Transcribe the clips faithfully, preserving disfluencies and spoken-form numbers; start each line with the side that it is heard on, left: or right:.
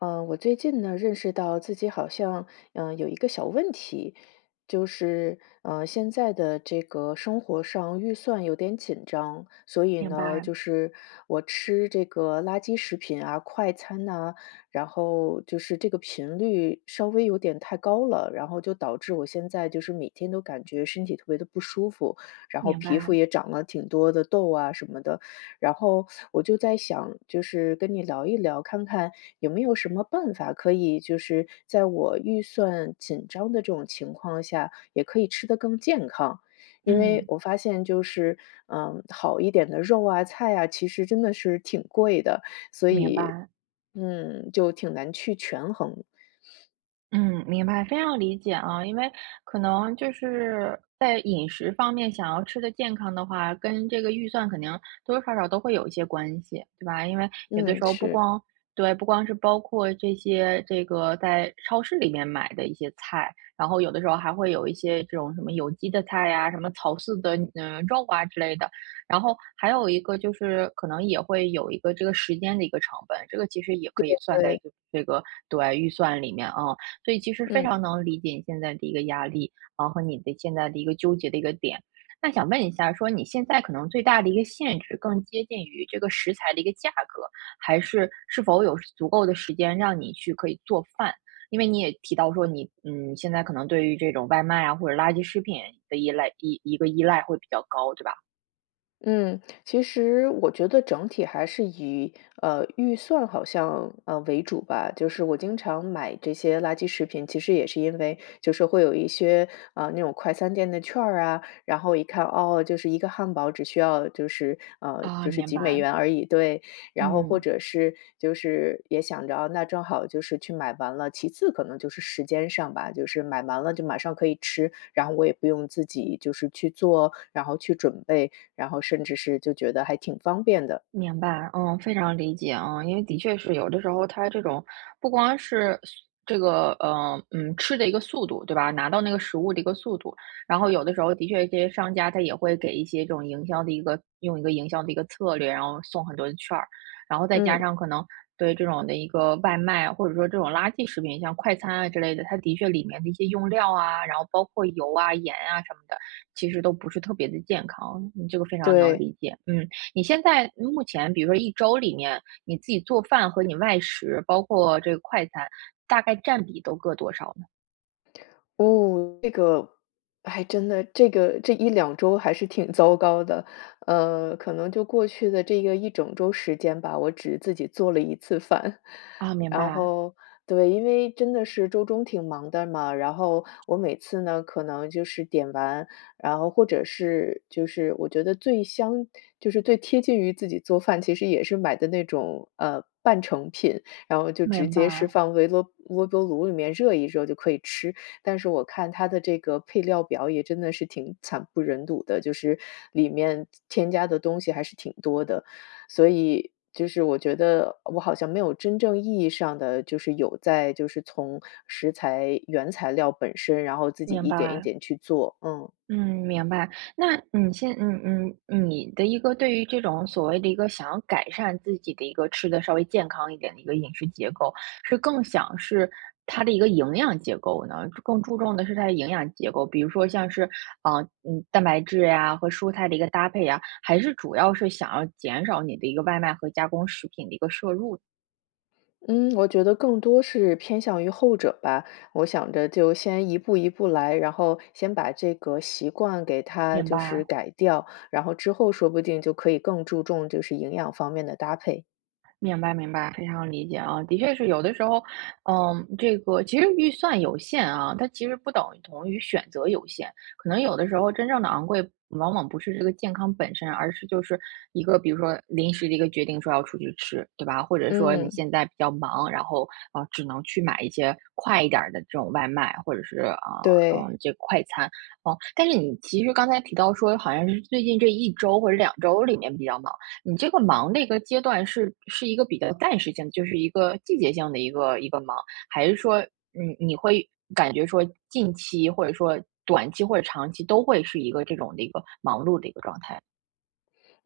left: 嗯，我最近呢，认识到自己好像，嗯，有一个小问题。就是，嗯，现在的这个生活上预算有点紧张。所以
right: 明
left: 呢，
right: 白。
left: 就是我吃这个垃圾食品啊、快餐呐，然后，就是这个频率稍微有点太高了。然后就导致我现在就是每天都感觉身体特别地不舒服，然后
right: 明
left: 皮肤
right: 白。
left: 也长了挺多的痘啊什么的。然后我就在想，就是跟你聊一聊，看看有没有什么办法可以，就是在我预算紧张的这种情况下，也可以吃得更健康。因为
right: 嗯。
left: 我发现就是，嗯，好一点的肉啊、菜啊，其实真的是挺贵的。所
right: 明
left: 以
right: 白。
left: 嗯，就挺难去权衡。
right: 嗯，明白，非常理解啊。因为，可能就是，在饮食方面想要吃得健康的话，跟这个预算肯定多多少少都会有一些关系，对吧？因为有的
left: 嗯，
right: 时候不
left: 是。
right: 光对，不光是包括这些这个在超市里面买的一些菜，然后有的时候还会有一些这种什么有机的菜啊、什么草饲的，呃，肉啊之类的。然后，还有一个就是可能也会有一个这个时间的一个成本，这个其实也
left: 对
right: 可以算在一
left: 对。
right: 个这个对，预算里面，嗯。所以其实非
left: 嗯。
right: 常能理解你现在的一个压力，然后和你的现在的一个纠结的一个点。那想问一下说你现在可能最大的一个限制更接近于这个食材的一个价格，还是，是否有足够的时间让你去可以做饭？因为你也提到说，你，嗯，现在可能对于这种外卖啊、或者垃圾食品的依赖一一个依赖会比较高，对吧？
left: 嗯，其实我觉得整体还是以，呃，预算好像，呃，为主吧。就是我经常买这些垃圾食品，其实也是因为，就是会有一些，啊，那种快餐店的券儿啊，然后一看，哦，就是一个汉堡，只需要就是呃，
right: 哦，
left: 就是
right: 明
left: 几美
right: 白。
left: 元而已对。然后或
right: 嗯。
left: 者是就是也想着，哦，那正好就是去买完了。其次可能就是时间上吧，就是买蛮了就马上可以吃，然后我也不用自己就是去做，然后去准备，然后甚至是就觉得还挺方便的。
right: 明白，嗯，非常理解啊。因为的确是，有的时候它这种不光是速这个，呃，嗯，吃的一个速度，对吧拿到那个食物的一个速度。然后有的时候的确这些商家它也会给一些这种营销的一个用一个营销的一个策略，然后送很多的券儿。然后再加
left: 嗯。
right: 上可能，对这种的一个外卖，或者说这种垃圾食品，像快餐啊，之类的，它的确里面的一些用料啊，然后包括油啊、盐啊什么的，其实都不是特别地健康。你这个非常能
left: 对。
right: 理解。嗯，你现在就目前比如说一周里面，你自己做饭和你外食，包括这个快餐，大概占比都各多少呢？
left: 哦，这个，还真的，这个这一两周还是挺糟糕的。嗯，可能就过去的这个一整周时间吧，我只自己做了一次饭。
right: 啊，明
left: 然
right: 白。
left: 后，对，因为真的是周中挺忙的嘛，然后我每次呢，可能就是点完然后或者是就是我觉得最香就是最贴近于自己做饭，其实也是买的那种，呃，半成品，然后就直
right: 明
left: 接是
right: 白。
left: 放微啰微波炉里面热一热就可以吃。但是我看它的这个配料表也真的是挺惨不忍睹的，就是，里面添加的东西还是挺多的。所以，就是我觉得，我好像没有真正意义上的，就是有在就是从食材原材料本身，然后自己
right: 明
left: 一点一
right: 白。
left: 点去做。嗯。
right: 嗯，明白。那你现嗯嗯嗯，你的一个对于这种所谓的一个想要改善自己的一个，吃得稍微健康一点的一个饮食结构，是更想是，它的一个营养结构呢？更注重的是它的营养结构，比如说像是，啊，嗯，蛋白质呀、或蔬菜的一个搭配啊，还是主要是想要减少你的一个外卖和加工食品的一个摄入？
left: 嗯，我觉得更多是偏向于后者吧，我想着就先一步一步来，然后，先把这个习惯给它
right: 明
left: 就是
right: 白。
left: 改掉，然后，之后说不定就可以更注重就是营养方面的搭配。
right: 明白明白，非常理解啊。的确是有的时候，嗯，这个，其实预算有限啊，它其实不等同于选择有限，可能有的时候真正地昂贵，往往不是这个健康本身，而是就是一个，比如说临时的一个决定说要出去吃，对吧？或者说你
left: 嗯。
right: 现在比较忙，然后，啊，只能去买一些快一点儿的这种外卖，或者是，啊，
left: 对。
right: 呃，这个快餐，啊。但是你其实刚才提到说好像是最近这一周或者两周里面比较忙，你这个忙的一个阶段是是一个比较暂时性的，就是一个季节性的一个一个忙？还是说，你你会感觉说，近期或者说短期或者长期都会是一个这种的一个忙碌的一个状态？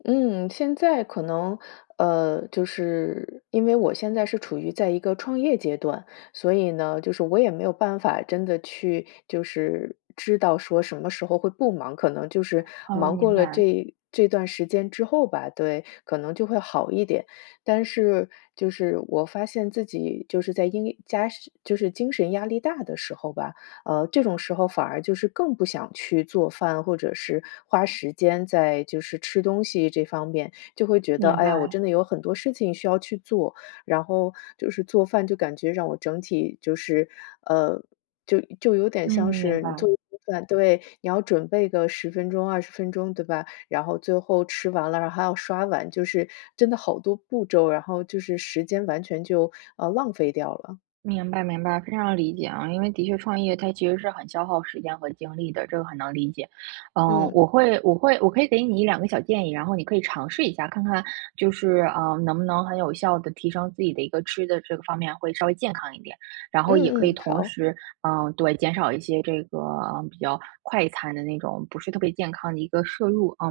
left: 嗯，现在可能，呃，就是，因为我现在是处于在一个创业阶段。所以呢，就是我也没有办法真的去，就是知道说什么时候会不忙，可能就是
right: 哦，
left: 忙过
right: 明
left: 了
right: 白。
left: 这这段时间之后吧，对，可能就会好一点。但是就是我发现自己就是在因家是就是精神压力大的时候吧，呃，这种时候反而就是，更不想去做饭，或者是花时间在，就是吃东西这方面就会觉得，
right: 明
left: 哎呀，我
right: 白。
left: 真的有很多事情需要去做，然后，就是做饭就感觉让我整体就是，呃，就就有点
right: 嗯，
left: 像
right: 明
left: 是你做
right: 白。
left: 一顿饭对，你要准备个十分钟二十分钟对吧？然后最后吃完了，然后还要刷碗，就是真的好多步骤，然后就是时间完全就，呃，浪费掉了。
right: 明白明白，非常理解啊。因为的确创业它其实是很消耗时间和精力的，这个很能理解。呃，
left: 嗯。
right: 我会我会我可以给你一两个小建议，然后你可以尝试一下，看看就是，呃，能不能很有效地提升自己的一个吃的这个方面，会稍微健康一点，然后也
left: 嗯
right: 可以
left: 嗯，
right: 同
left: 好。
right: 时，呃，对，减少一些这个比较快餐的那种，不是特别健康的一个摄入，啊。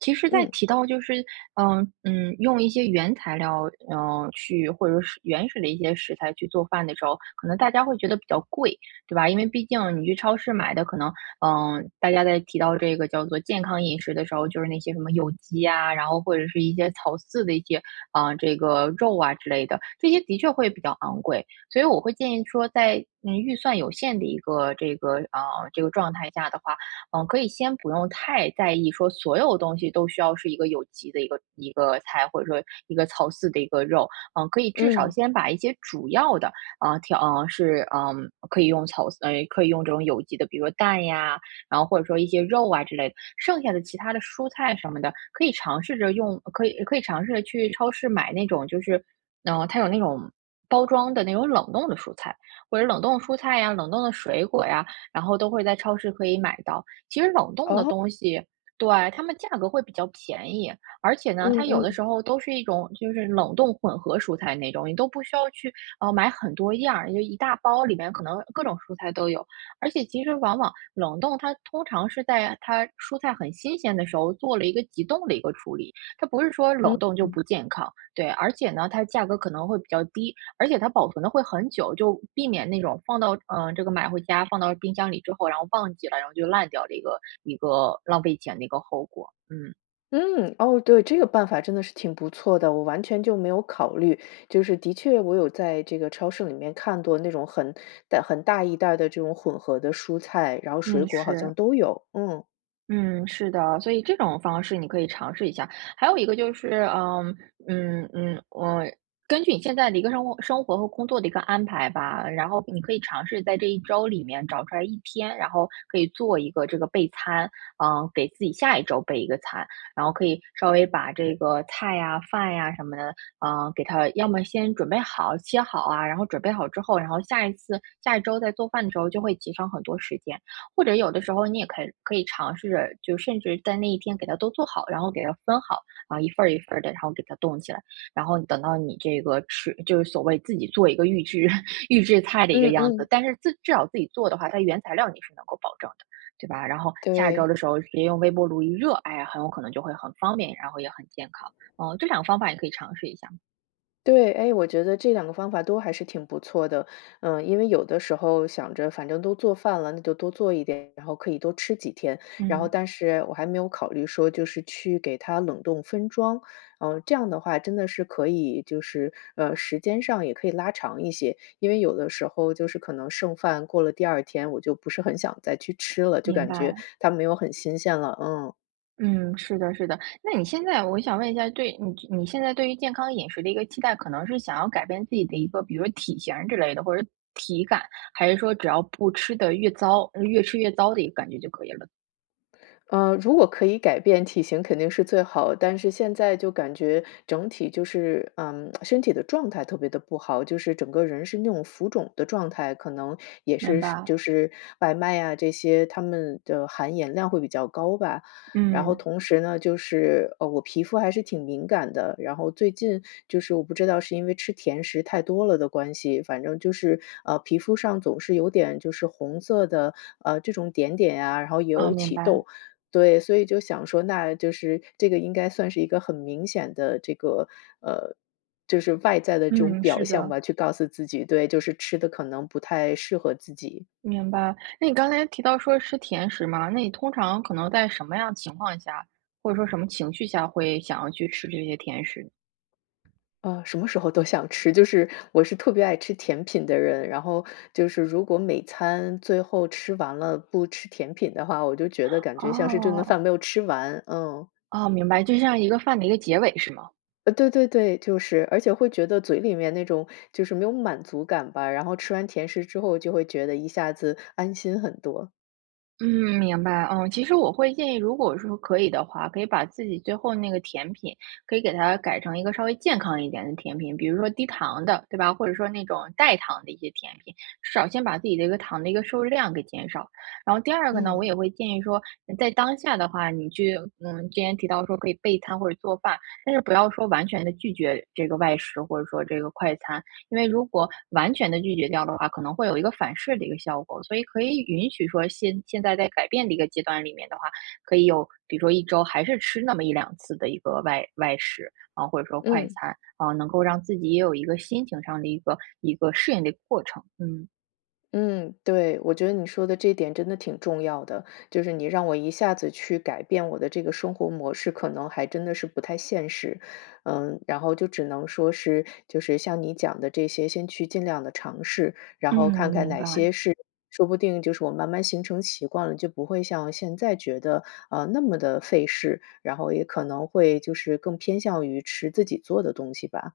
right: 其实在
left: 嗯。
right: 提到就是，呃，嗯，用一些原材料，呃，去或者是原始的一些食材去做饭的时候，可能大家会觉得比较贵，对吧？因为毕竟你去超市买的可能，嗯，大家在提到这个叫做健康饮食的时候，就是那些什么有机啊，然后，或者是一些草饲的一些，啊，这个肉啊，之类的，这些的确会比较昂贵。所以我会建议说在，嗯，预算有限的一个，这个，啊，这个状态下的话，呃，可以先不用太在意说所有东西都需要是一个有机的一个一个菜，或者说一个草饲的一个肉，啊，可以至少
left: 嗯。
right: 先把一些主要的，啊，调啊，是嗯，可以用草饲呃，可以用这种有机的，比如蛋呀，然后或者说一些肉啊，之类的，剩下的其他的蔬菜什么的，可以尝试着用可以可以尝试着去超市买那种就是嗯，它有那种包装的那种冷冻的蔬菜，或者冷冻的蔬菜呀、冷冻的水果呀，然后都会在超市可以买到。其实冷冻的
left: 哦。
right: 东西对，它们价格会比较便宜，而且呢，
left: 嗯
right: 它有的
left: 嗯。
right: 时候都是一种，就是冷冻混合蔬菜那种，你都不需要去，啊，买很多样儿，就一大包里面可能各种蔬菜都有。而且其实往往冷冻，它通常是在，啊，它蔬菜很新鲜的时候做了一个急冻的一个处理，它不是说
left: 嗯，
right: 冷冻就
left: 嗯。
right: 不健康，对，而且呢，它价格可能会比较低。而且它保存的会很久，就避免那种放到呃，这个买回家放到冰箱里之后，然后忘记了，然后就烂掉了一个一个浪费钱的一个后果，嗯。
left: 嗯，哦，对，这个办法真的是挺不错的，我完全就没有考虑。就是的确，我有在这个超市里面看剁那种很袋很大一袋儿的这种混合的蔬菜，然后水
right: 嗯，
left: 果好
right: 是。
left: 像都有，嗯。
right: 嗯，是的。所以这种方式你可以尝试一下。还有一个就是，嗯，嗯，嗯，呃，根据你现在的一个任务生活和工作的一个安排吧，然后你可以尝试在这一周里面找出来一天，然后可以做一个这个备餐，嗯，给自己下一周备一个餐。然后可以稍微把这个菜啊，饭呀什么的，嗯，给它要么先准备好，切好啊，然后准备好之后，然后下一次下一周在做饭的时候就会节省很多时间。或者有的时候你也可以可以尝试，就甚至在那一天给它都做好，然后给它分好，啊，一份儿一份儿的，然后给它冻起来。然后等到你这个吃就是所谓自己做一个预制 预制菜的一个
left: 嗯
right: 样子。
left: 嗯。
right: 但是自至少自己做的话，它原材料你是能够保证的，对吧？然后下一周儿
left: 对。
right: 的时候直接用微波炉一热，哎呀，很有可能就会很方便，然后也很健康。呃，这两个方法你可以尝试一下儿。
left: 对，诶，我觉得这两个方法都还是挺不错的，呃，因为有的时候想着反正都做饭了，那就多做一点，然后可以多吃几天。然后
right: 嗯。
left: 但是我还没有考虑说就是去给它冷冻分装，嗯，这样的话，真的是可以就是，呃，时间上也可以拉长一些，因为有的时候就是可能剩饭过了第二天，我就不是很想再去吃了，就
right: 明
left: 感觉
right: 白。
left: 它没有很新鲜了。嗯。
right: 嗯，是的，是的。那你现在我想问一下，对你你现在对于健康饮食的一个期待，可能是想要改变自己的一个比如说体型儿之类的或者是体感，还是说只要不吃得越糟嗯，越吃越糟的一个感觉就可以了？
left: 呃，如果可以改变体型肯定是最好，但是现在就感觉整体就是嗯，身体的状态特别的不好，就是整个人是那种浮肿的状态，可能也
right: 明
left: 是是
right: 白。
left: 就是外卖呀这些，它们的含盐量会比较高吧。然后
right: 嗯。
left: 同时呢，就是，呃，我皮肤还是挺敏感的，然后最近就是我不知道是因为吃甜食太多了的关系，反正就是，啊，皮肤上总是有点就是红色的，呃，这种点点啊，然后
right: 啊，
left: 有
right: 明
left: 起
right: 白。
left: 痘。对，所以就想说，那就是这个应该算是一个很明显的这个呃，就是外在的这种
right: 嗯，
left: 表
right: 是
left: 象
right: 的。
left: 吧，去告诉自己对，就是吃得可能不太适合自己。
right: 明白。那你刚才提到说吃甜食嘛，那你通常可能在什么样情况下，或者说什么情绪下会想要去吃这些甜食？
left: 啊，什么时候都想吃。就是我是特别爱吃甜品的人，然后就是如果每餐最后吃完了，不吃甜品的话，我就觉得感觉像是这顿
right: 哦。
left: 饭没有吃完，嗯。
right: 哦，明白，就像一个饭的一个结尾，是吗？
left: 呃，对对对，就是而且会觉得嘴里面那种，就是没有满足感吧，然后吃完甜食之后就会觉得一下子安心很多。
right: 嗯，明白。嗯，其实我会建议，如果说可以的话，可以把自己最后那个甜品，可以给它改成一个稍微健康一点的甜品，比如说低糖的，对吧，或者说那种代糖的一些甜品，至少先把自己的一个糖的一个摄入量给减少。然后第二个呢，我
left: 嗯。
right: 也会建议说，在当下的话，你去嗯，今天提到说可以备餐或者做饭，但是不要说完全地拒绝这个外食或者说这个快餐。因为如果完全地拒绝掉的话，可能会有一个反噬的一个效果。所以可以允许说先现在在改变的一个阶段里面的话，可以有，比如说一周还是吃那么一两次的一个外外食，啊，或者说快
left: 嗯。
right: 餐，啊，能够让自己也有一个心情上的一个一个适应的一过程，嗯。
left: 嗯，对，我觉得你说的这点真的挺重要的。就是你让我一下子去改变我的这个生活模式，可能还真的是不太现实。嗯，然后就只能说是就是像你讲的这些，先去尽量地尝试，然
right: 嗯，
left: 后看看
right: 明
left: 哪
right: 白。
left: 些是说不定就是我慢慢形成习惯了，就不会像现在觉得，啊，那么的费事，然后也可能会就是更偏向于吃自己做的东西吧。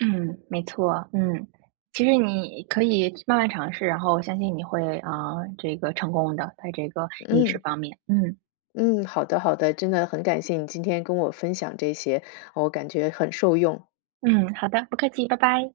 right: 嗯，没错。嗯，其实你可以慢慢尝试，然后相信你会啊，这个成功的，在这个饮食
left: 嗯。
right: 方面，嗯。
left: 嗯，好的，好的。真的很感谢你今天跟我分享这些，我感觉很受用。
right: 嗯，好的，不客气。拜拜。